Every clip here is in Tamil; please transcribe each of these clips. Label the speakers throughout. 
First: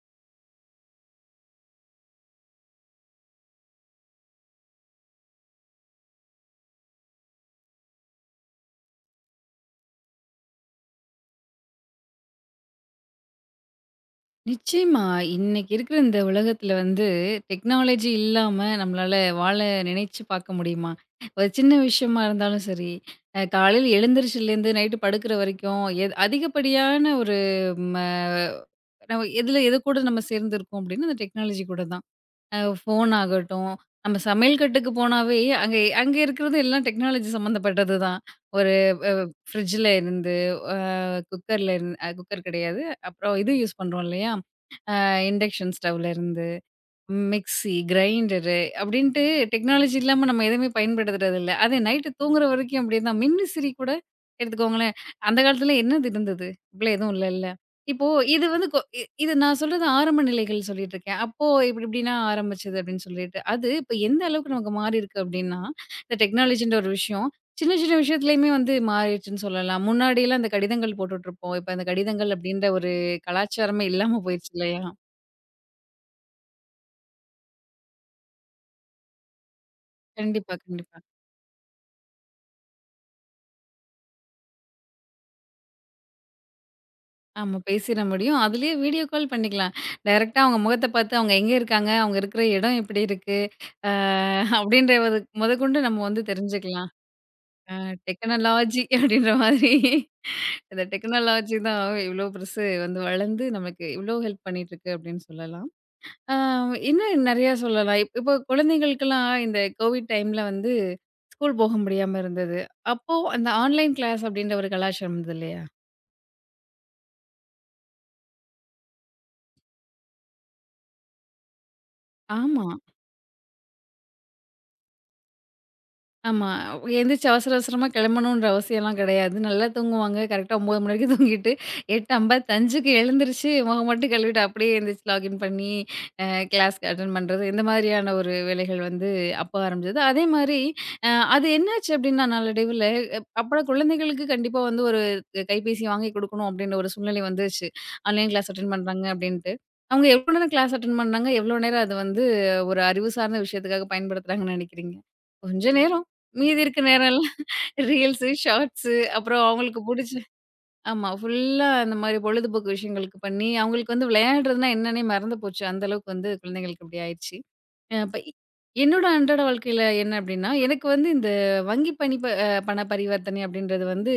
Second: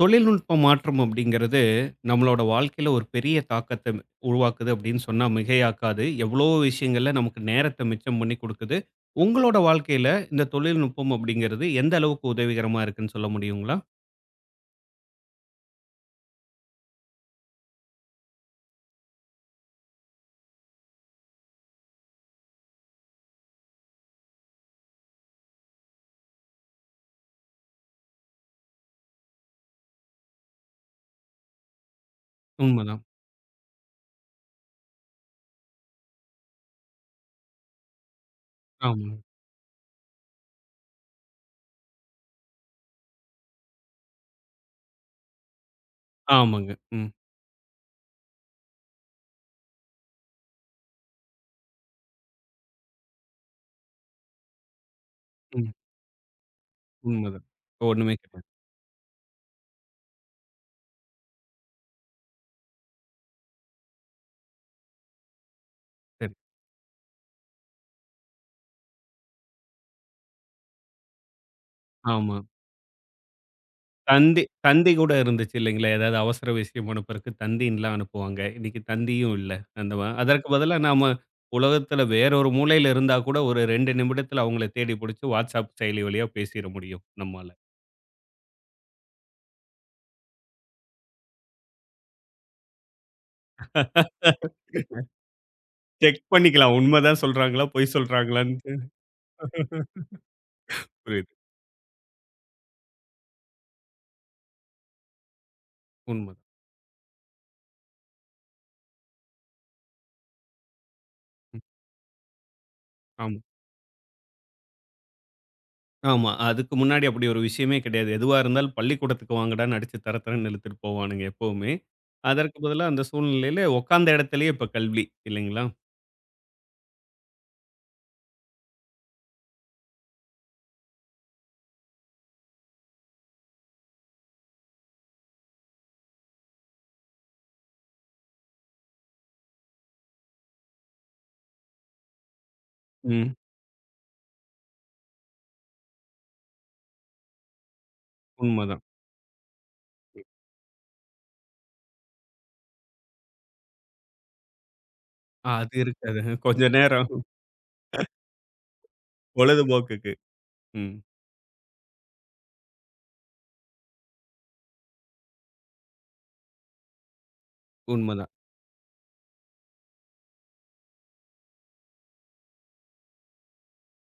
Speaker 1: தொழில்நுட்ப மாற்றம் அப்படிங்கிறது நம்மளோட வாழ்க்கையில ஒரு பெரிய தாக்கத்தை உருவாக்குது அப்படின்னு சொன்னா மிகையாக்காது. எவ்வளோ விஷயங்கள்ல நமக்கு நேரத்தை மிச்சம் பண்ணி கொடுக்குது. உங்களோட வாழ்க்கையில இந்த தொழில்நுட்பம் அப்படிங்கிறது எந்த அளவுக்கு உதவிகரமா இருக்குன்னு சொல்ல முடியுங்களா?
Speaker 2: நிச்சயமா. இன்னைக்கு இருக்கிற இந்த உலகத்துல வந்து டெக்னாலஜி இல்லாம நம்மளால வாழ நினைச்சு பார்க்க முடியுமா? ஒரு சின்ன விஷயமா இருந்தாலும் சரி, காலையில எழுந்திரிச்சலேருந்து நைட்டு படுக்கிற வரைக்கும் எது அதிகப்படியான ஒரு ம நம்ம எதுல எது கூட நம்ம சேர்ந்திருக்கோம் அப்டின்னா, அந்த டெக்னாலஜி கூட தான்.
Speaker 1: உண்மதான்.
Speaker 2: ஃபோன் ஆகட்டும், நம்ம சமையல் கட்டுக்கு போனாவே அங்க அங்க இருக்கிறது எல்லாம் டெக்னாலஜி சம்மந்தப்பட்டது தான். ஒரு
Speaker 1: ஆமாங்க.
Speaker 2: ஃப்ரிட்ஜ்ல இருந்து, அ குக்கர்ல இருந்து குக்கர் கிடையாது. அப்புறம் இது யூஸ் பண்றோம் இல்லையா? இண்டக்ஷன் ஸ்டவ்ல இருந்து,
Speaker 1: ஆமாங்க. ம்,
Speaker 2: மிக்ஸி, கிரைண்டரு அப்படின்ட்டு டெக்னாலஜி இல்லாம நம்ம எதுவுமே பயன்படுத்துறதில்ல. அது நைட்டு தூங்குற வரைக்கும் அப்படிதான். மின்விசிறி கூட எடுத்துக்கோங்களேன். அந்த
Speaker 1: ம்.
Speaker 2: காலத்துல என்னது இருந்தது? இப்படிலாம் எதுவும்
Speaker 1: உண்மதான்.
Speaker 2: இல்லல்ல. இப்போ
Speaker 1: ஒண்ணுமே
Speaker 2: இது
Speaker 1: கிடையாது.
Speaker 2: வந்து கொ இ இது நான் சொல்றது ஆரம்ப நிலைகள் சொல்லிட்டு இருக்கேன். அப்போ இப்படி இப்படின்னா ஆரம்பிச்சது அப்படின்னு சொல்லிட்டு. அது இப்ப எந்த அளவுக்கு நமக்கு மாறியிருக்கு அப்படின்னா, இந்த
Speaker 1: சரி.
Speaker 2: டெக்னாலஜின்ற ஒரு விஷயம் சின்ன சின்ன விஷயத்துலயுமே வந்து மாறிடுச்சுன்னு சொல்லலாம். முன்னாடிலாம் அந்த கடிதங்கள் போட்டுட்ருப்போம். இப்ப அந்த கடிதங்கள்
Speaker 1: ஆமா.
Speaker 2: அப்படின்ற ஒரு கலாச்சாரமே இல்லாம
Speaker 1: தந்தி
Speaker 2: போயிருச்சு இல்லையா?
Speaker 1: தந்தி கூட இருந்துச்சு இல்லைங்களா? ஏதாவது அவசர விஷயம் அனுப்புறக்கு தந்தின்லாம் அனுப்புவாங்க. இன்னைக்கு தந்தியும் இல்ல. அந்த மா அதற்கு
Speaker 2: கண்டிப்பா,
Speaker 1: பதிலா
Speaker 2: கண்டிப்பா.
Speaker 1: நாம உலகத்துல வேற ஒரு மூலையில இருந்தா கூட ஒரு 2 நிமிடத்துல அவங்கள தேடி புடிச்சு WhatsApp செயலி வழியா பேசிற முடியும் நம்மால.
Speaker 2: ஆமா பேசிற முடியும். அதுலயே வீடியோ கால் பண்ணிக்கலாம். டைரக்ட்டா அவங்க முகத்த பார்த்து அவங்க எங்க இருக்காங்க? அவங்க இருக்கிற இடம் எப்படி இருக்கு? அ அப்படின்றது முதற்கொண்டு நம்ம
Speaker 1: செக்
Speaker 2: வந்து
Speaker 1: பண்ணிக்கலாம்.
Speaker 2: தெரிஞ்சுக்கலாம்.
Speaker 1: உண்ம தான் சொல்றாங்களா?
Speaker 2: அ
Speaker 1: பொய் சொல்றாங்களான்ட்டு.
Speaker 2: டெக்னாலஜி அப்படின்ற மாதிரி இந்த
Speaker 1: புரியுது.
Speaker 2: டெக்னாலஜி தான் இவ்ளோ பெருசு வந்து வளர்ந்து நமக்கு இவ்ளோ ஹெல்ப் பண்ணிட்டுருக்கு அப்படின்னு சொல்லலாம். அ
Speaker 1: உண்மதான்.
Speaker 2: இன்னும் நெறையா சொல்லலாம். இப்போ குழந்தைகளுக்கெல்லாம் இந்த கோவிட் டைம்ல வந்து ஸ்கூல்
Speaker 1: ம்.
Speaker 2: போக முடியாம இருந்தது. அப்போ
Speaker 1: ஆமா.
Speaker 2: அந்த ஆன்லைன் கிளாஸ் அப்படின்ற ஒரு கலாச்சாரம் இருந்தது இல்லையா?
Speaker 1: ஆமா. அதுக்கு முன்னாடி அப்படி ஒரு விஷயமே கிடையாது. எதுவா இருந்தாலும் பள்ளிக்கூடத்துக்கு வாங்கடான்னு அடிச்சு தர தரன்னு இழுத்துட்டு போவானுங்க எப்பவுமே. அதற்கு
Speaker 2: ஆமா.
Speaker 1: பதிலா அந்த சூழ்நிலையில உட்காந்த இடத்திலேயே இப்ப கல்வி இல்லைங்களா?
Speaker 2: ஆமா. எந்திரிச்சு அவசர அவசரமா கெளம்பணுன்ற அவசியம்லாம் கிடையாது. நல்லா தூங்குவாங்க. கரெக்ட்டா 9:00 மணி வரைக்கும் தூங்கிட்டு 8:55க்கு எழுந்திரிச்சு முகம் மட்டும் கழுவிட்டு அப்படியே எந்திரிச்சு லாகின் பண்ணி அ கிளாஸ்க்கு அட்டெண்ட் பண்றது. இந்த மாதிரியான ஒரு வேலைகள் வந்து அப்ப ஆரம்பிச்சது. அதே மாரி அ அது என்னாச்சு அப்படின்னா நாளடைவுல
Speaker 1: ம்.
Speaker 2: அப்பலாம் குழந்தைகளுக்கு கண்டிப்பா வந்து ஒரு கைபேசி வாங்கி குடுக்கணும் அப்படின்ற ஒரு சூழ்நிலை வந்துருச்சு. ஆன்லைன் கிளாஸ் அட்டெண்ட்
Speaker 1: உண்மதான்.
Speaker 2: பண்றாங்க அப்படின்ட்டு. அவங்க எவ்வளோ நேரம் கிளாஸ் அட்டெண்ட் பண்ணாங்க? எவ்வளோ நேரம் அது வந்து ஒரு அறிவு சார்ந்த விஷயத்துக்காக பயன்படுத்துறாங்கன்னு நெனைக்கிறீங்க? கொஞ்ச
Speaker 1: அது
Speaker 2: நேரம்
Speaker 1: இருக்காது.
Speaker 2: மீதி
Speaker 1: கொஞ்ச
Speaker 2: இருக்க
Speaker 1: நேரம்
Speaker 2: நேரம்லாம் ரீல்ஸு, ஷார்ட்ஸு அப்புறம் அவங்களுக்கு
Speaker 1: பொழுதுபோக்குக்கு.
Speaker 2: புடிச்ச
Speaker 1: ம்.
Speaker 2: ஆமா. ஃபுல்லா அந்த மாரி பொழுதுபோக்கு விஷயங்களுக்கு பண்ணி, அவங்களுக்கு வந்து விளையாடுறதுன்னா என்னன்னே மறந்து போச்சு. அந்த அளவுக்கு வந்து குழந்தைங்களுக்கு இப்படி ஆயிருச்சு. இப்ப
Speaker 1: உண்மதான்.
Speaker 2: என்னோட அன்றாட வாழ்க்கையில என்ன அப்படின்னா, எனக்கு வந்து இந்த வங்கி பணி ப அ பண பரிவர்த்தனை அப்படின்றது வந்து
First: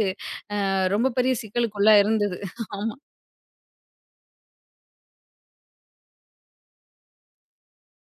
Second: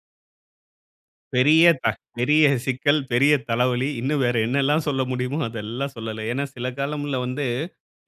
Speaker 2: ரொம்ப பெரிய
Speaker 1: பெரிய த
Speaker 2: சிக்கலுக்குள்ளா இருந்தது.
Speaker 1: பெரிய சிக்கல், பெரிய தலைவலி. இன்னும் வேற என்னெல்லாம் சொல்ல முடியுமோ அதெல்லாம் சொல்லல. ஏன்னா சில காலம்ல வந்து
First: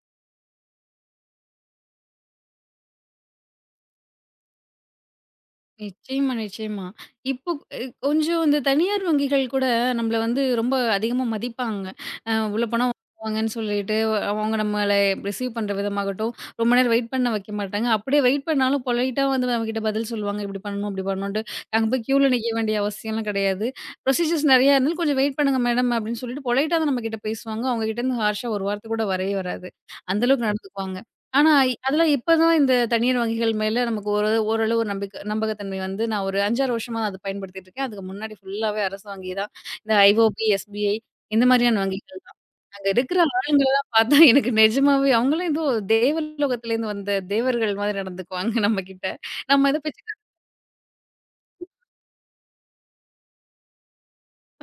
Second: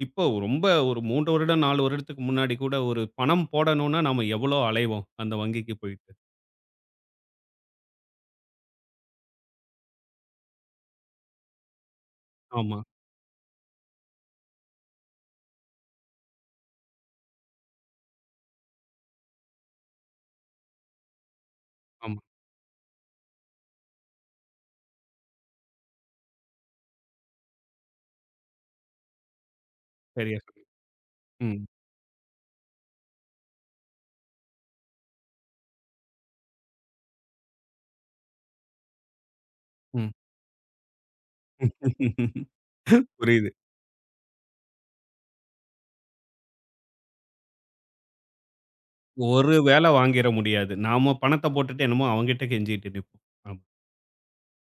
Speaker 1: இப்போ ரொம்ப ஒரு 3 வருடம், 4 வருடத்துக்கு முன்னாடி கூட ஒரு பணம் போடணும்னா நாம எவ்வளோ அலைவோம் அந்த வங்கிக்கு போயிட்டு.
Speaker 2: நிச்சயமா, நிச்சயமா. இப்போ அ கொஞ்சம் இந்த தனியார் வங்கிகள் கூட நம்மள வந்து ரொம்ப அதிகமா மதிப்பாங்க. உள்ள
Speaker 1: ஆமா,
Speaker 2: போனா வாங்கன்னு சொல்லிட்டு, அவங்க நம்மள ரிசீவ் பண்ற விதமாகட்டும், ரொம்ப நேரம் வெயிட் பண்ண வைக்க மாட்டாங்க. அப்படியே வெயிட் பண்ணாலும் பொலைட்டா வந்து நம்மகிட்ட பதில் சொல்லுவாங்க. இப்படி பண்ணணும், அப்படி பண்ணணுன்ட்டு. அங்க போய்
Speaker 1: ஆமா.
Speaker 2: கியூல நிக்க வேண்டிய அவசியம்லாம் கிடையாது. ப்ரொசீஜர்ஸ் நெறையா இருந்தாலும், "கொஞ்சம் வெயிட் பண்ணுங்க மேடம்" அப்படின்னு சொல்லிட்டு பொலைட்டா தான் நம்மகிட்ட பேசுவாங்க. அவங்க கிட்ட இருந்து ஹார்ஷா ஒரு வார்த்தை கூட வரவே வராது. அந்த
Speaker 1: சரியா
Speaker 2: அளவுக்கு
Speaker 1: சொன்னீங்க.
Speaker 2: நடந்துக்குவாங்க. ஆனா,
Speaker 1: ம்,
Speaker 2: அதெல்லாம் இப்ப தான் இந்த தனியார் வங்கிகள் மேல நமக்கு ஒரு ஓரளவு ஒரு நம்பிக்க நம்பகத்தன்மை வந்து நான் ஒரு 5, 6 வருஷமா அத பயன்படுத்திட்டு இருக்கேன். அதுக்கு முன்னாடி ஃபுல்லாவே அரசு வங்கி தான். இந்த
Speaker 1: ம்.
Speaker 2: ஐஓபி, எஸ்பிஐ இந்த மாரியான வங்கிகள் தான். அங்க இருக்கிற
Speaker 1: புரியுது.
Speaker 2: ஆளுங்களலாம் பார்த்தா எனக்கு நிஜமாவே அவங்கலாம் ஏதோ தேவலோகத்துலேருந்து வந்த தேவர்கள் மாதிரி நடந்துக்குவாங்க நம்மகிட்ட.
Speaker 1: ஒரு
Speaker 2: நம்ம ஏதோ
Speaker 1: வேல
Speaker 2: பிச்சை
Speaker 1: வாங்கிற முடியாது. நாம பணத்த போட்டுட்டு என்னமோ அவன்கிட்ட கெஞ்சிட்டு நிப்போம். ஆமா.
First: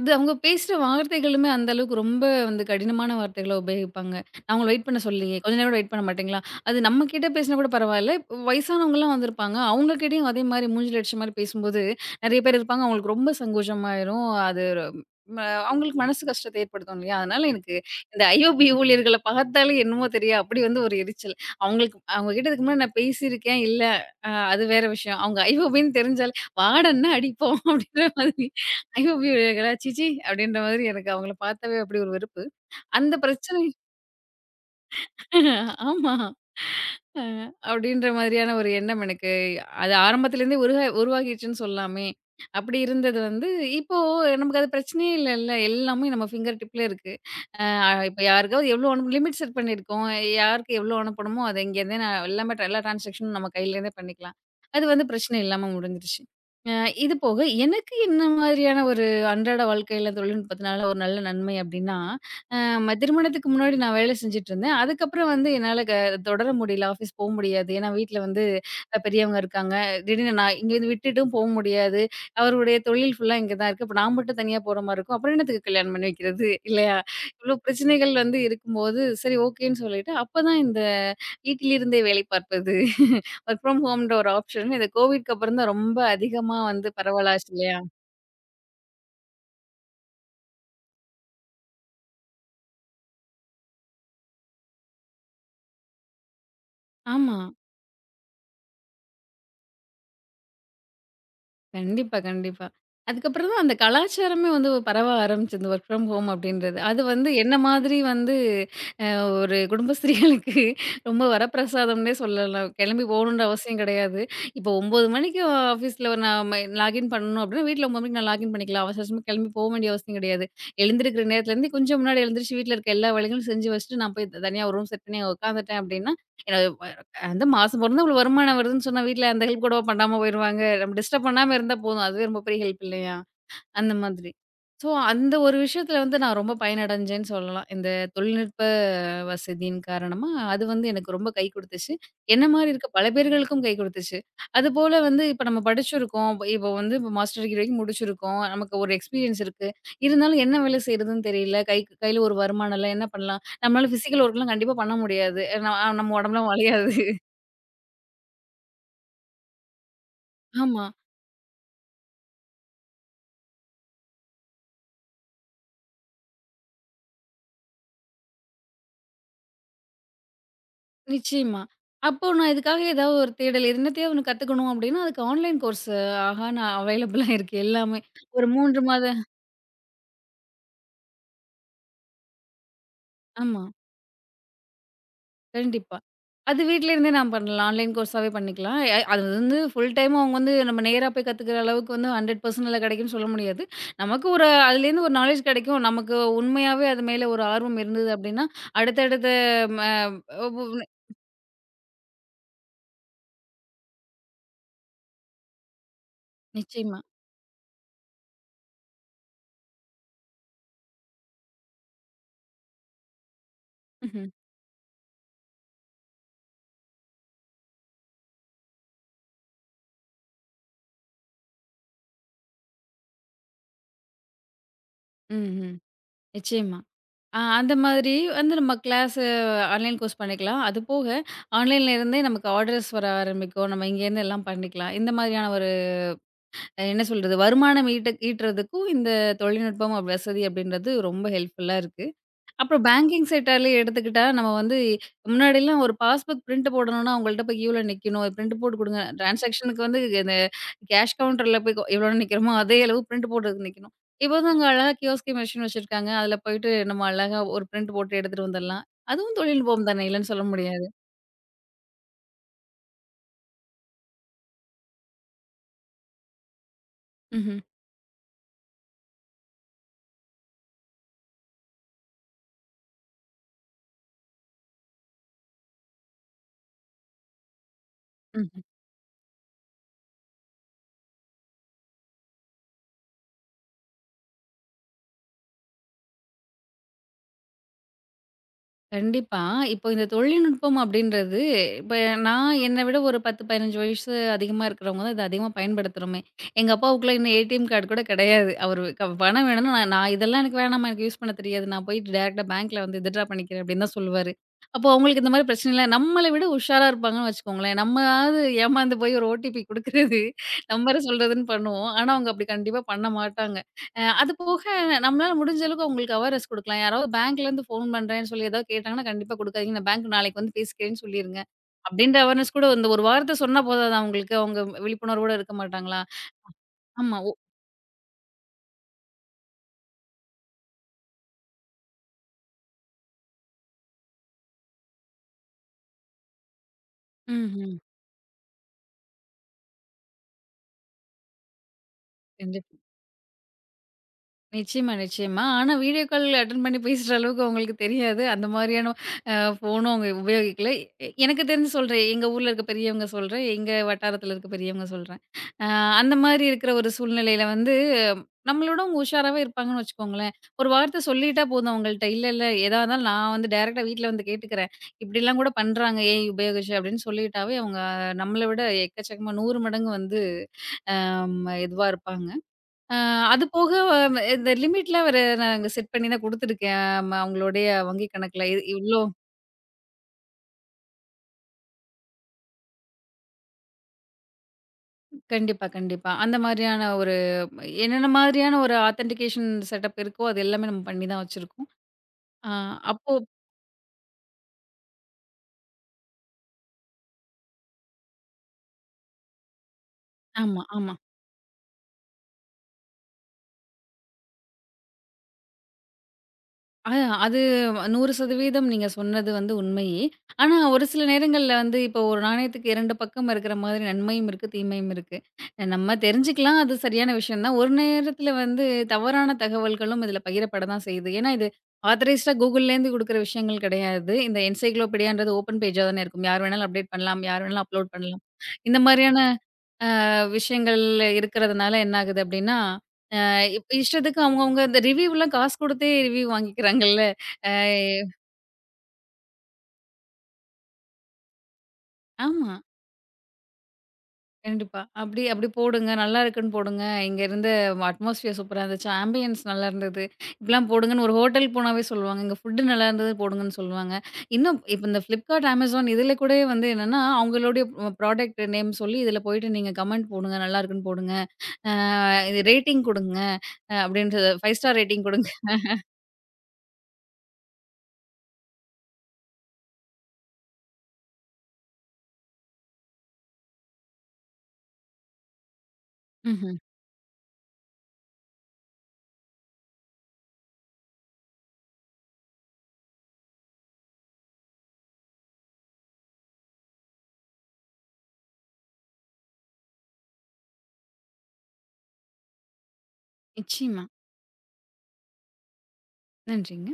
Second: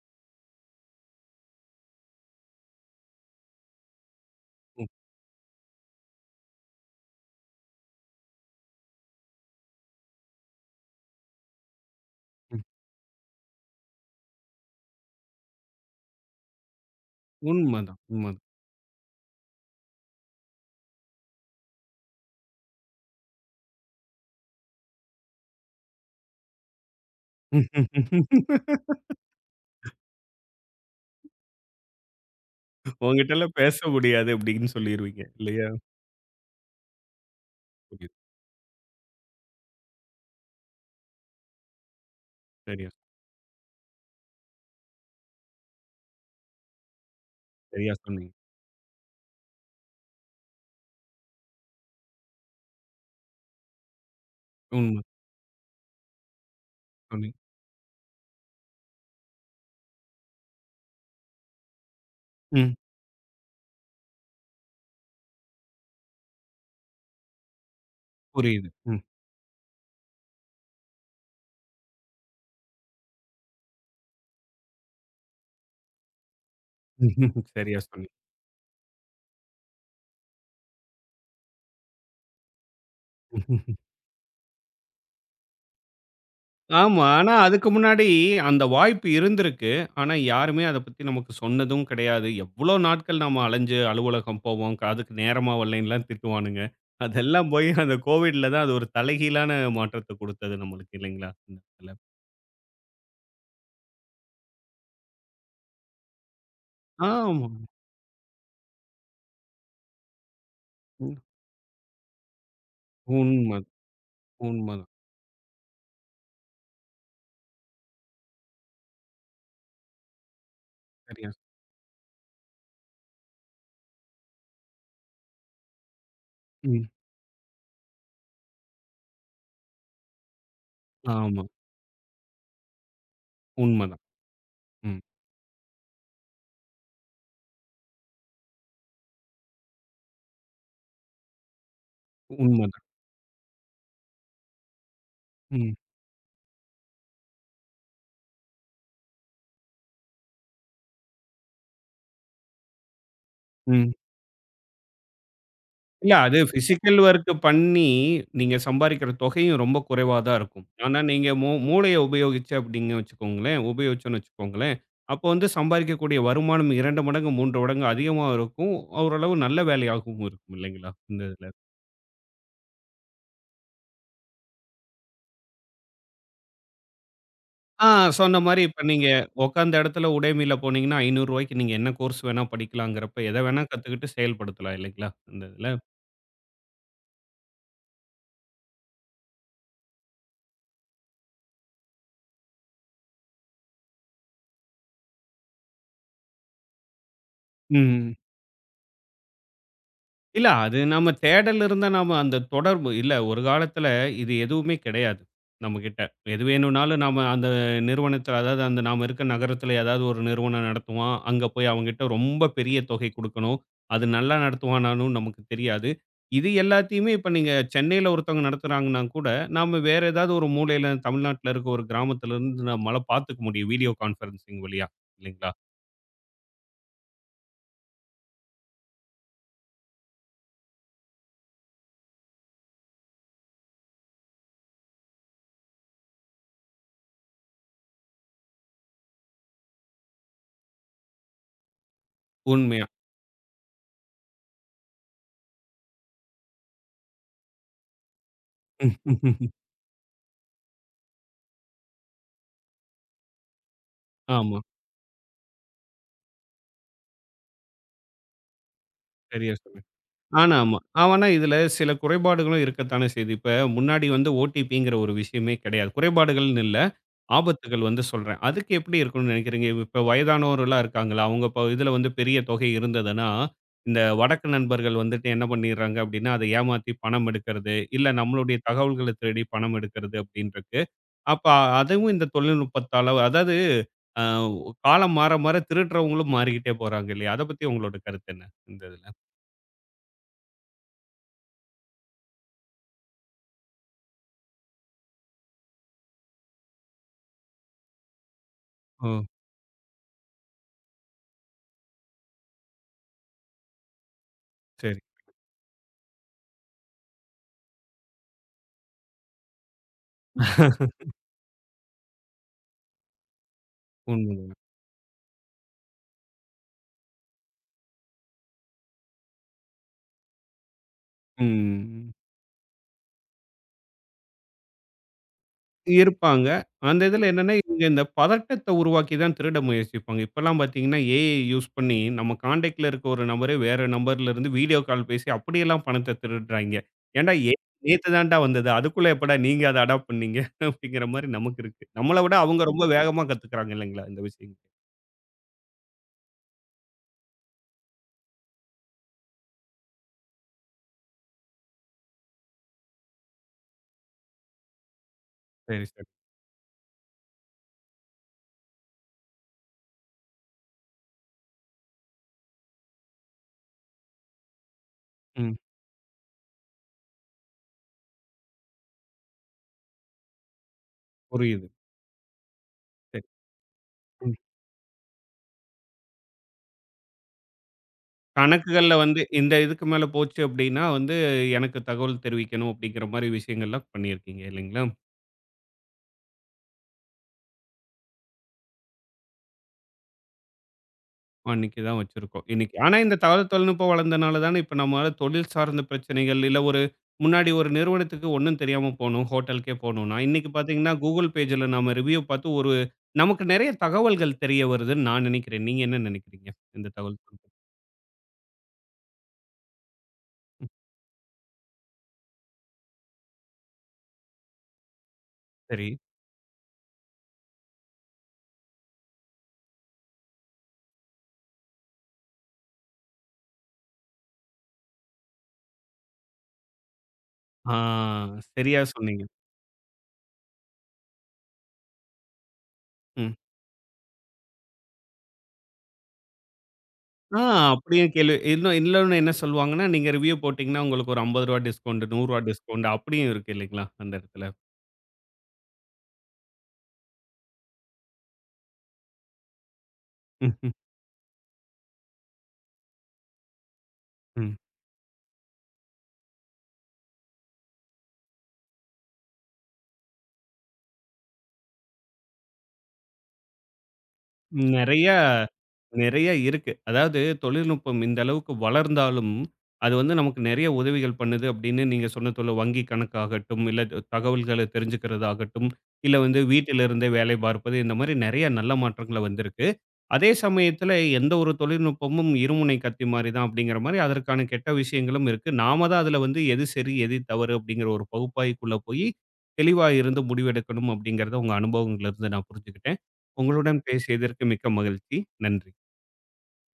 Speaker 2: அது அவங்க பேசுற வார்த்தைகளுமே அந்த அளவுக்கு ரொம்ப வந்து கடினமான வார்த்தைகள உபயோகிப்பாங்க. நான் உங்கள
Speaker 1: ம்,
Speaker 2: வெயிட் பண்ண சொல்லியே, கொஞ்ச நேரம் கூட வெயிட் பண்ண மாட்டீங்களா? அது நம்ம கிட்ட பேசினா கூட பரவாயில்ல. இப்ப வயசானவங்கலாம் வந்திருப்பாங்க. அவங்க கிட்டயும் அதே மாரி மூஞ்சில அடிச்ச மாரி பேசும்போது, நெறைய பேர்
Speaker 1: ம்.
Speaker 2: இருப்பாங்க. அவங்களுக்கு ரொம்ப சங்கோஜமாயிரும். அது ஒரு, ம அவங்களுக்கு மனசு கஷ்டத்த ஏற்படுத்தும் இல்லையா? அதனால எனக்கு
Speaker 1: உண்மதான்,
Speaker 2: இந்த
Speaker 1: உண்மதான்.
Speaker 2: ஐஓபி ஊழியர்கள பார்த்தாலே என்னமோ தெரியும். அப்படி வந்து ஒரு எரிச்சல். அவங்களுக்கு அவங்க கிட்ட இதுக்கு முன்னாடி நான் பேசியிருக்கேன். இல்ல, அது வேற விஷயம். அவங்க ஐஓபின்னு தெரிஞ்சாலே, "வாடன்னா அடிப்போம்" அப்படின்ற மாதிரி. ஐயோ! "ஐயோபியோடா சிச்சி அப்படின்ற மாதிரி எனக்கு அவங்கள பார்த்தாவே அப்படி ஒரு வெறுப்பு. அந்த
Speaker 1: உன்கிட்டலாம்
Speaker 2: பிரச்சனை
Speaker 1: பேச முடியாது அப்டின்னு சொல்லிருவீங்க. இல்லையா?
Speaker 2: ஆமா. அ அப்படின்ற
Speaker 1: புரியுது.
Speaker 2: மாதிரியான ஒரு எண்ணம் எனக்கு அது ஆரம்பத்துலேருந்தே உருவாகிடுச்சுன்னு சொல்லலாமே. அப்படி
Speaker 1: சரியா
Speaker 2: இருந்தது வந்து இப்போ நமக்கு அது பிரச்சனையே இல்லைல்ல. எல்லாமே நம்ம ஃபிங்கர் டிப்ல இருக்கு. அ
Speaker 1: சரியா
Speaker 2: இப்போ
Speaker 1: சொன்னீங்க.
Speaker 2: யாருக்காவது எவ்வளோ அனுப்ப லிமிட் செட் பண்ணியிருக்கோம். யாருக்கு எவ்வளோ அனுப்பணுமோ அது இங்கேருந்தே நான் எல்லாமே எல்லா டிரான்சாக்ஷனும் நம்ம கையிலேருந்தே பண்ணிக்கலாம். அது
Speaker 1: உண்ம
Speaker 2: வந்து பிரச்சனை இல்லாம முடிஞ்சிருச்சு. அ இது
Speaker 1: சொன்னீங்க.
Speaker 2: போக எனக்கு என்ன மாதிரியான ஒரு அன்றாட வாழ்க்கையில தொழில்நுட்பத்தினால ஒரு நல்ல நன்மை அப்படின்னா, அ
Speaker 1: ம்.
Speaker 2: ம திருமணத்துக்கு முன்னாடி நான் வேலை செஞ்சுட்டு இருந்தேன். அதுக்கப்புறம் வந்து என்னால தொடர முடியல. ஆஃபீஸ் போ முடியாது. ஏன்னா வீட்ல வந்து
Speaker 1: புரியுது. ம்.
Speaker 2: பெரியவங்க இருக்காங்க. திடீர்னு நான் இங்கேருந்து விட்டுட்டும் போ முடியாது. அவருடைய தொழில் ஃபுல்லா இங்க தான் இருக்கு. அப்ப நான் மட்டும் தனியா போற மாரி இருக்கும். அப்புறம் என்னத்துக்கு கல்யாணம் பண்ணி வைக்கிறது இல்லையா? இவ்ளோ
Speaker 1: சரியா சொன்னீங்க.
Speaker 2: பிரச்சனைகள் வந்து இருக்கும்போது, சரி ஓகேன்னு சொல்லிட்டு, அப்பதான் இந்த வீட்டிலிருந்தே வேலை பார்ப்பது, வொர்க் ஃப்ரம் ஹோம்ன்ற ஒரு ஆப்ஷன் இந்த கோவிட்க்கு அப்புறம் தான் ரொம்ப அதிகமா வந்து
Speaker 1: ஆமா. ஆனா
Speaker 2: பரவலாச்சு
Speaker 1: அதுக்கு
Speaker 2: இல்லையா?
Speaker 1: முன்னாடி அந்த வாய்ப்பு இருந்திருக்கு. ஆனா யாருமே அத பத்தி நமக்கு சொன்னதும் கிடையாது. எவ்ளோ நாட்கள் நாம அலைஞ்சு அலுவலகம் போவோம். அதுக்கு நேரமா வரலைன்னுலாம் திட்டுவானுங்க.
Speaker 2: ஆமா.
Speaker 1: அதெல்லாம் போய் அந்த கோவிட்ல தான் அது ஒரு தலைகீழான மாற்றத்த குடுத்தது நம்மளுக்கு இல்லைங்களா? இந்த இதுல.
Speaker 2: கண்டிப்பா, கண்டிப்பா. அதுக்கப்புறம் தான் அந்த கலாச்சாரமே வந்து பரவ ஆரம்பிச்சது. வொர்க் ஃப்ரம் ஹோம் அப்படின்றது. அது வந்து
Speaker 1: ஆமா.
Speaker 2: என்ன மாதிரி வந்து அ ஒரு குடும்பஸ்திரீகளுக்கு
Speaker 1: ம்.
Speaker 2: ரொம்ப வரப்பிரசாதம்னே சொல்லலாம். கிளம்பி போகணுன்ற
Speaker 1: உண்ம,
Speaker 2: அவசியம் கிடையாது. இப்போ
Speaker 1: உண்மதான்.
Speaker 2: 9 மணிக்கு ஆஃபீஸ்ல நாம லாகின் பண்ணணும் அப்படின்னா, வீட்ல 9 மணிக்கு நான் லாகின் பண்ணிக்கலாம். அவசர அவசரமா கிளம்பி போ வேண்டிய அவசியம் கிடையாது. எழுந்திருக்கிற
Speaker 1: சரியா
Speaker 2: நேரத்துலேருந்து கொஞ்சம் முன்னாடி எழுந்திரிச்சு வீட்ல இருக்க எல்லா வேலைகளும் செஞ்சு வச்சுட்டு, நான் போய் தனியா ஒரு ரூம் செட் பண்ணி உட்காந்துட்டேன் அப்படின்னா,
Speaker 1: ம்.
Speaker 2: அந்த மாசம் பொறந்தா இவ்வளோ வருமானம் வருதுன்னு சொன்னா, வீட்ல அந்த ஹெல்ப் கூடவா பண்ணாம போயிருவாங்க. நம்ம டிஸ்டர்ப்
Speaker 1: ஆமா.
Speaker 2: பண்ணாம இருந்தா போதும். அதுவே ரொம்ப பெரிய ஹெல்ப் இல்லையா? அந்த
Speaker 1: உண்மதான்.
Speaker 2: மாதிரி. ஸோ,
Speaker 1: ம்.
Speaker 2: அந்த ஒரு விஷயத்துல வந்து நான் ரொம்ப பயனடைஞ்சேன்னு சொல்லலாம். இந்த தொழில்நுட்ப வசதியின் காரணமா, அது வந்து எனக்கு ரொம்ப கை குடுத்துச்சு. என்ன மாரி
Speaker 1: உண்மதான்.
Speaker 2: இருக்க பல பேர்களுக்கும் கை குடுத்துச்சு. அதுபோல வந்து இப்ப நம்ம
Speaker 1: ம்.
Speaker 2: படிச்சிருக்கோம். இப்ப இப்ப வந்து இப்போ மாஸ்டர் டிகிரி வரைக்கும் முடிச்சிருக்கோம். நமக்கு ஒரு எக்ஸ்பீரியன்ஸ் இருக்கு. இருந்தாலும் என்ன வேலை செய்றதுன்னு தெரியல. கையில ஒரு வருமானம் இல்ல. என்ன பண்ணலாம்?
Speaker 1: ம்.
Speaker 2: நம்மளால பிசிக்கல் ஒர்க்லாம் கண்டிப்பா பண்ண முடியாது.
Speaker 1: இல்ல
Speaker 2: நம்ம
Speaker 1: அது
Speaker 2: உடம்புலாம் வளையாது.
Speaker 1: பிசிக்கல் வொர்க் பண்ணி, நீங்க சம்பாரிக்கிற தொகையும் ரொம்ப குறைவா தான் இருக்கும்.
Speaker 2: ஆமா.
Speaker 1: ஆனா, நீங்க மூளைய உபயோகிச்சு அப்படின்னு வச்சுக்கோங்களேன் உபயோகிச்சோம்னு வச்சுக்கோங்களேன், அப்போ வந்து சம்பாரிக்கக்கூடிய வருமானம் 2 மடங்கு, 3 மடங்கு அதிகமா இருக்கும். ஓரளவு நல்ல வேலையாகவும் இருக்கும் இல்லைங்களா? இந்த இதுல.
Speaker 2: நிச்சயமா. அப்போ நான் இதுக்காக ஏதாவது ஒரு தேடல் என்னத்தையோ ஒண்ணு கத்துக்கணும் அப்படின்னா, அதுக்கு ஆன்லைன் கோர்ஸ் ஆஹா நான் அவைலபிளா இருக்கு
Speaker 1: ஆ
Speaker 2: எல்லாமே.
Speaker 1: சொன்ன
Speaker 2: ஒரு
Speaker 1: மாரி இப்ப
Speaker 2: 3
Speaker 1: நீங்க
Speaker 2: மாத
Speaker 1: உட்காந்த இடத்துல உடைமையில போனீங்கன்னா, ரூ. 500க்கு நீங்க என்ன கோர்ஸ் வேணா படிக்கலாங்கிறப்ப, எத
Speaker 2: ஆமா.
Speaker 1: வேணா கத்துக்கிட்டு செயல்படுத்தலாம் இல்லைங்களா? இந்த இதுல.
Speaker 2: கண்டிப்பா. அது வீட்ல இருந்தே நான் பண்ணலாம். ஆன்லைன் கோர்ஸாவே பண்ணிக்கலாம். அது வந்து ஃபுல் டைமா அவங்க வந்து நம்ம நேரா போய் கத்துக்கிற அளவுக்கு வந்து 100% நல்லா கிடைக்கும்னு சொல்ல முடியாது. நமக்கு ஒரு அதுலேருந்து ஒரு நாலேட்ஜ் கிடைக்கும். நமக்கு உண்மையாவே அது மேல ஒரு ஆர்வம் இருந்தது
Speaker 1: ம்.
Speaker 2: அப்படின்னா, அடுத்தடுத்த ம
Speaker 1: இல்ல. அது
Speaker 2: ஒவ்வொ-
Speaker 1: நம்ம தேடல் இருந்தா நாம அந்த தொடர்பு இல்ல ஒரு காலத்துல இது எதுவுமே கிடையாது நம்மகிட்ட. எது வேணும்னாலும்
Speaker 2: நிச்சயமா.
Speaker 1: நாம அந்த நிறுவனத்துல அதாவது அந்த நாம இருக்க நகரத்துல ஏதாவது ஒரு நிறுவனம் நடத்துவான். அங்க போய் அவன்கிட்ட ரொம்ப பெரிய தொகை குடுக்கணும். அது
Speaker 2: ம்ஹ்ம்.
Speaker 1: நல்லா நடத்துவானான்னும் நமக்கு தெரியாது. இது எல்லாத்தையுமே இப்ப நீங்க சென்னையில ஒருத்தவங்க நடத்துறாங்கன்னா கூட, நாம வேற ஏதாவது ஒரு மூலையில தமிழ்நாட்டுல இருக்க ஒரு கிராமத்துல இருந்து நம்மால பார்த்துக்க முடியும். வீடியோ கான்ஃபரன்சிங் வழியா இல்லைங்களா?
Speaker 2: ம்ஹ்ம். நிச்சயமா. அந்த மாதிரி வந்து நம்ம கிளாஸ் ஆன்லைன் கோர்ஸ் பண்ணிக்கலாம். அது போக ஆன்லைன்ல இருந்தே நமக்கு ஆர்டர்ஸ் வர ஆரம்பிக்கும். நம்ம இங்கேருந்து எல்லாம் பண்ணிக்கலாம். இந்த மாதிரியான ஒரு என்ன சொல்றது? வருமானம் ஈட்டுறதுக்கும் இந்த தொழில்நுட்பம் அப்படி வசதி அப்படின்றது ரொம்ப ஹெல்ப்ஃபுல்லா இருக்கு. அப்புறம்
Speaker 1: உண்மையா.
Speaker 2: பேங்கிங் செக்டார்லயே எடுத்துக்கிட்டா, நம்ம வந்து முன்னாடிலாம் ஒரு பாஸ்புக் பிரிண்ட் போடணும்னா, அவங்கள்ட்ட போய் கியூல நிக்கணும். பிரிண்ட் போட்டு குடுங்க. டிரான்சாக்ஷனுக்கு வந்து இந்த கேஷ் கவுண்டர்ல போய் எவ்வளோ நிக்கிறோமோ, அதே அளவு பிரிண்ட் போடுறதுக்கு நிக்கணும். இப்போ வந்து
Speaker 1: ஆமா.
Speaker 2: அங்க அழகா கியோஸ்கி மெஷின் வச்சிருக்காங்க. அதுல போயிட்டு நம்ம அழகா ஒரு பிரிண்ட் போட்டு எடுத்துட்டு வந்துரலாம். அதுவும்
Speaker 1: சரியா சொன்னீங்க.
Speaker 2: தொழில்நுட்பம் தானே! இல்லன்னு சொல்ல
Speaker 1: ஆனா, ஆமா.
Speaker 2: முடியாது.
Speaker 1: ஆனா இதுல சில குறைபாடுகளும் இருக்கத்தானே செய்யுது. இப்ப முன்னாடி வந்து ஓடிபிங்கிற ஒரு விஷயமே கிடையாது. குறைபாடுகள்னு இல்ல,
Speaker 2: ம்ஹ்ம்.
Speaker 1: ஆபத்துகள் வந்து சொல்றேன். அதுக்கு எப்படி இருக்கணும்னு நினைக்கிறீங்க? இப்ப வயதானோர்லாம் இருக்காங்களா? அவங்க இப்ப இதுல வந்து பெரிய தொகை இருந்ததுன்னா, இந்த வடக்கு நண்பர்கள் வந்துட்டு என்ன பண்ணிடுறாங்க அப்படின்னா, அதை ஏமாத்தி பணம் எடுக்கிறது, இல்ல நம்மளுடைய
Speaker 2: ம்.
Speaker 1: தகவல்கள திருடி பணம் எடுக்கிறது அப்படின்ருக்கு. அப்ப அதுவும் இந்த தொழில்நுட்பத்தால அதாவது அ காலம் மாற மாற திருடுறவங்களும் மாறிக்கிட்டே போறாங்க இல்லையா? அத பத்தி உங்களோட கருத்து என்ன? இந்த இதுல.
Speaker 2: கண்டிப்பா. இப்போ இந்த தொழில்நுட்பம் அப்படின்றது, இப்ப நான் என்ன விட ஒரு 10, 15 வயசு அதிகமா இருக்கிறவங்க தான் இத அதிகமா பயன்படுத்துறோமே. எங்க அப்பாவுக்குலாம் இன்னும் ஏடிஎம் கார்டு கூட கிடையாது. அவரு
Speaker 1: ஓ!
Speaker 2: பணம் வேணும்னா, நான் நான் இதெல்லாம் எனக்கு வேணாம்மா, எனக்கு யூஸ் பண்ண தெரியாது. நான் போயிட்டு டைரக்ட்டா பேங்க்ல வந்து வித்ட்ரா பண்ணிக்கிறேன் அப்படின்னு தான் சொல்லுவாரு. அப்போ
Speaker 1: சரி.
Speaker 2: அவங்களுக்கு இந்த மாரி பிரச்சனைலாம் நம்மள விட உஷாரா இருப்பாங்கன்னு வச்சுக்கோங்களேன். நம்மளாவது ஏமாந்து போய் ஒரு ஓடிபி குடுக்குறது, நம்பர சொல்றதுன்னு பண்ணுவோம். ஆனா, அவங்க அப்படி கண்டிப்பா பண்ண மாட்டாங்க. அது
Speaker 1: உண்மைதான்.
Speaker 2: போக நம்மளால முடிஞ்ச அளவுக்கு அவங்களுக்கு அவேர்னஸ் குடுக்கலாம். யாராவது பேங்க்லேருந்து ஃபோன் பண்றேன்னு சொல்லி ஏதாவது கேட்டாங்கன்னா, கண்டிப்பா குடுக்காதீங்க. நான் பேங்க் நாளைக்கு வந்து பேசிக்கிறேன்னு சொல்லிருங்க.
Speaker 1: ம்.
Speaker 2: அப்படின்ற அவேர்னஸ் கூட இந்த ஒரு வார்த்தை சொன்னா போதாதா அவங்களுக்கு? அவங்க விழிப்புணர்வோட இருக்க மாட்டாங்களா?
Speaker 1: இருப்பாங்க. அந்த
Speaker 2: ஆமா.
Speaker 1: இதுல என்னன்னா, இவங்க இந்த பதட்டத்த உருவாக்கி தான் திருட முயற்சிப்பாங்க. இப்பலாம் பாத்தீங்கன்னா, ஏஐ யூஸ் பண்ணி நம்ம கான்டாக்ட்ல இருக்க ஒரு நம்பரே வேற நம்பர்ல இருந்து வீடியோ கால் பேசி அப்படியெல்லாம் பணத்த திருடுறாய்ங்க. ஏன்டா ஏஐ
Speaker 2: ம்ஹ்ம்.
Speaker 1: நேத்து தான்டா வந்தது. அதுக்குள்ள எப்படா நீங்க அத அடாப்ட் பண்ணீங்க? அப்படிங்கிற மாரி நமக்கு இருக்கு. நம்மள விட அவங்க
Speaker 2: கண்டிப்பா.
Speaker 1: ரொம்ப வேகமா கத்துக்கிறாங்க இல்லைங்களா? இந்த விஷயம்.
Speaker 2: நிச்சயமா, நிச்சயமா. ஆனா வீடியோ கால் அட்டெண்ட் பண்ணி பேசுற அளவுக்கு அவங்களுக்கு தெரியாது. அந்த மாதிரியான ஃபோனும் அவங்க உபயோகிக்கல. எனக்கு தெரிஞ்சு சொல்றேன். எங்க ஊர்ல இருக்க பெரியவங்க சொல்றேன். எங்க வட்டாரத்தில இருக்க பெரியவங்க சொல்றேன். அ
Speaker 1: சரி, சரி.
Speaker 2: அந்த மாதிரி இருக்கிற ஒரு சூழ்நிலையில வந்து அஹ், நம்மளோட அவங்க உஷாராவே இருப்பாங்கன்னு வச்சுக்கோங்களேன். ஒரு வார்த்தை சொல்லிட்டா போதும் அவங்கள்ட்ட. "இல்ல, இல்ல எதா இருந்தாலும் நான் வந்து டைரக்ட்டா வீட்ல வந்து கேட்டுக்கிறேன். இப்படிலாம் கூட
Speaker 1: ம்.
Speaker 2: பண்றாங்க ஏஐ உபயோகிச்சு" அப்படின்னு சொல்லிட்டாவே அவங்க நம்மள விட எக்கச்சக்கமா 100 மடங்கு வந்து அம்
Speaker 1: புரியுது.
Speaker 2: இதுவா இருப்பாங்க. அ
Speaker 1: சரி.
Speaker 2: அது போக
Speaker 1: ம்.
Speaker 2: இந்த லிமிட்லாம் வேற நாங்க செட் பண்ணி தான் குடுத்துருக்கேன். அவங்களுடைய வங்கி கணக்குல
Speaker 1: கணக்குகள்ல
Speaker 2: இவ்ளோ
Speaker 1: வந்து இந்த இதுக்கு மேல போச்சு அப்படின்னா வந்து, எனக்கு தகவல் தெரிவிக்கணும் அப்படிங்கிற மாரி விஷயங்கள்லாம் பண்ணியிருக்கீங்க இல்லைங்களா?
Speaker 2: கண்டிப்பா, கண்டிப்பா. அந்த மாதிரியான ஒரு என்னென்ன மாதிரியான ஒரு ஆத்தென்டிகேஷன் செட்டப் இருக்கோ, அது எல்லாமே நம்ம பண்ணி தான் வச்சிருக்கோம்.
Speaker 1: அன்னைக்கு தான் வச்சிருக்கோம்.
Speaker 2: அ
Speaker 1: இன்னைக்கு ஆனா
Speaker 2: அப்போ
Speaker 1: இந்த தகவல் தொழில்நுட்பம் வளர்ந்தனால தானே இப்ப நம்மளால தொழில் சார்ந்த பிரச்சனைகள், இல்ல ஒரு முன்னாடி ஒரு நிறுவனத்துக்கு ஒண்ணும் தெரியாம போனோம். ஹோட்டலுக்கே போனோம்னா, இன்னைக்கு
Speaker 2: ஆமா,
Speaker 1: பார்த்தீங்கன்னா,
Speaker 2: ஆமா.
Speaker 1: Google பேஜ்ல நாம ரிவ்யூ பார்த்து ஒரு நமக்கு நெறைய தகவல்கள் தெரிய வருதுன்னு நான் நெனைக்கிறேன். நீங்க என்ன நெனைக்கிறீங்க? இந்த
Speaker 2: அ
Speaker 1: தகவல்
Speaker 2: அது
Speaker 1: தொழில்நுட்பம்.
Speaker 2: 100% நீங்க சொன்னது வந்து உண்மையே. ஆனா, ஒரு சில நேரங்கள்ல வந்து இப்போ ஒரு நாணயத்துக்கு 2 பக்கம் இருக்கிற மாதிரி நன்மையும் இருக்கு, தீமையும் இருக்கு.
Speaker 1: சரி.
Speaker 2: நம்ம தெரிஞ்சுக்கலாம் அது சரியான விஷயம் தான். ஒரு நேரத்துல வந்து தவறான தகவல்களும் இதுல பகிரப்பட தான் செய்யுது. ஏன்னா, இது ஆத்தரைஸ்டா Googleலேருந்து குடுக்குற விஷயங்கள் கிடையாது. இந்த என்சைக்ளோபீடியான்றது ஓப்பன் பேஜா தானே இருக்கும். யார் வேணாலும் அப்டேட் பண்ணலாம், யார் வேணாலும்
Speaker 1: ஆ
Speaker 2: அப்லோட் பண்ணலாம். இந்த
Speaker 1: சரியா
Speaker 2: மாதிரியான
Speaker 1: சொன்னீங்க.
Speaker 2: விஷயங்கள் இருக்கிறதுனால என்ன ஆகுது அப்டின்னா
Speaker 1: ம்.
Speaker 2: இஷ்டத்துக்கு அவங்கவங்க இந்த ரிவ்யூலாம் காசு குடுத்தே ரிவ்யூ வாங்கிக்கிறாங்கல்ல.
Speaker 1: ஆ
Speaker 2: அ
Speaker 1: அப்படியும் கேள்வி இன்னும் இன்னொன்னு என்ன சொல்லுவாங்கன்னா, நீங்க ரிவ்யூ போட்டீங்கன்னா, உங்களுக்கு ஒரு ரூ. 50 டிஸ்கவுண்ட், ரூ. 100
Speaker 2: ஆமா.
Speaker 1: டிஸ்கவுண்ட் அப்படியும் இருக்கு இல்லைங்களா? அந்த இடத்துல.
Speaker 2: கண்டிப்பா. "அப்படி அப்படி போடுங்க. நல்லா இருக்குன்னு போடுங்க. இங்க இருந்த அட்மாஸ்பியர் சூப்பரா இருந்துச்சு. ஆம்பியன்ஸ் நல்லா இருந்தது. இப்படிலாம் போடுங்கன்னு" ஒரு ஹோட்டல் போனாவே சொல்லுவாங்க. "இங்க ஃபுட் நல்லா இருந்தது போடுங்கன்னு" சொல்லுவாங்க.
Speaker 1: ம்.
Speaker 2: இன்னும் இப்ப இந்த Flipkart, Amazon இதில கூட வந்து என்னன்னா, அவங்களுடைய ப்ராடக்ட் நேம் சொல்லி இதில போயிட்டு நீங்க கமெண்ட் போடுங்க. நல்லா இருக்குன்னு போடுங்க. அ இது ரேட்டிங் குடுங்க. அப்படின்றது 5 ஸ்டார் ரேட்டிங்
Speaker 1: நெறையா
Speaker 2: குடுங்க.
Speaker 1: நிறைய இருக்கு. அதாவது தொழில்நுட்பம் இந்த அளவுக்கு வளர்ந்தாலும், அது வந்து நமக்கு நிறைய உதவிகள் பண்ணுது அப்படின்னு நீங்க சொன்னது போல வங்கி கணக்காகட்டும், இல்ல தகவல்கள தெரிஞ்சுக்கிறதாகட்டும், இல்ல வந்து
Speaker 2: ம்ஹ்ம்.
Speaker 1: வீட்டிலிருந்தே வேலை பார்ப்பது இந்த மாரி நிறைய நல்ல மாற்றங்கள் வந்திருக்கு. அதே சமயத்துல எந்த ஒரு தொழில்நுட்பமும் இருமுனை கத்தி மாரி தான் அப்படிங்கிற மாரி அதற்கான கெட்ட விஷயங்களும் இருக்கு. நாம தான் அதுல வந்து எது சரி, எது தவறு அப்படிங்கிற ஒரு பகுப்பாய்வுக்குள்ள போயி, தெளிவா இருந்து முடிவெடுக்கணும் அப்படிங்கிறத உங்க அனுபவங்கள்ல இருந்து நான் புரிஞ்சுக்கிட்டேன். உங்களுடன்
Speaker 2: நிச்சயமா.
Speaker 1: பேசியதற்கு மிக்க மகிழ்ச்சி. நன்றி.
Speaker 2: நன்றிங்க.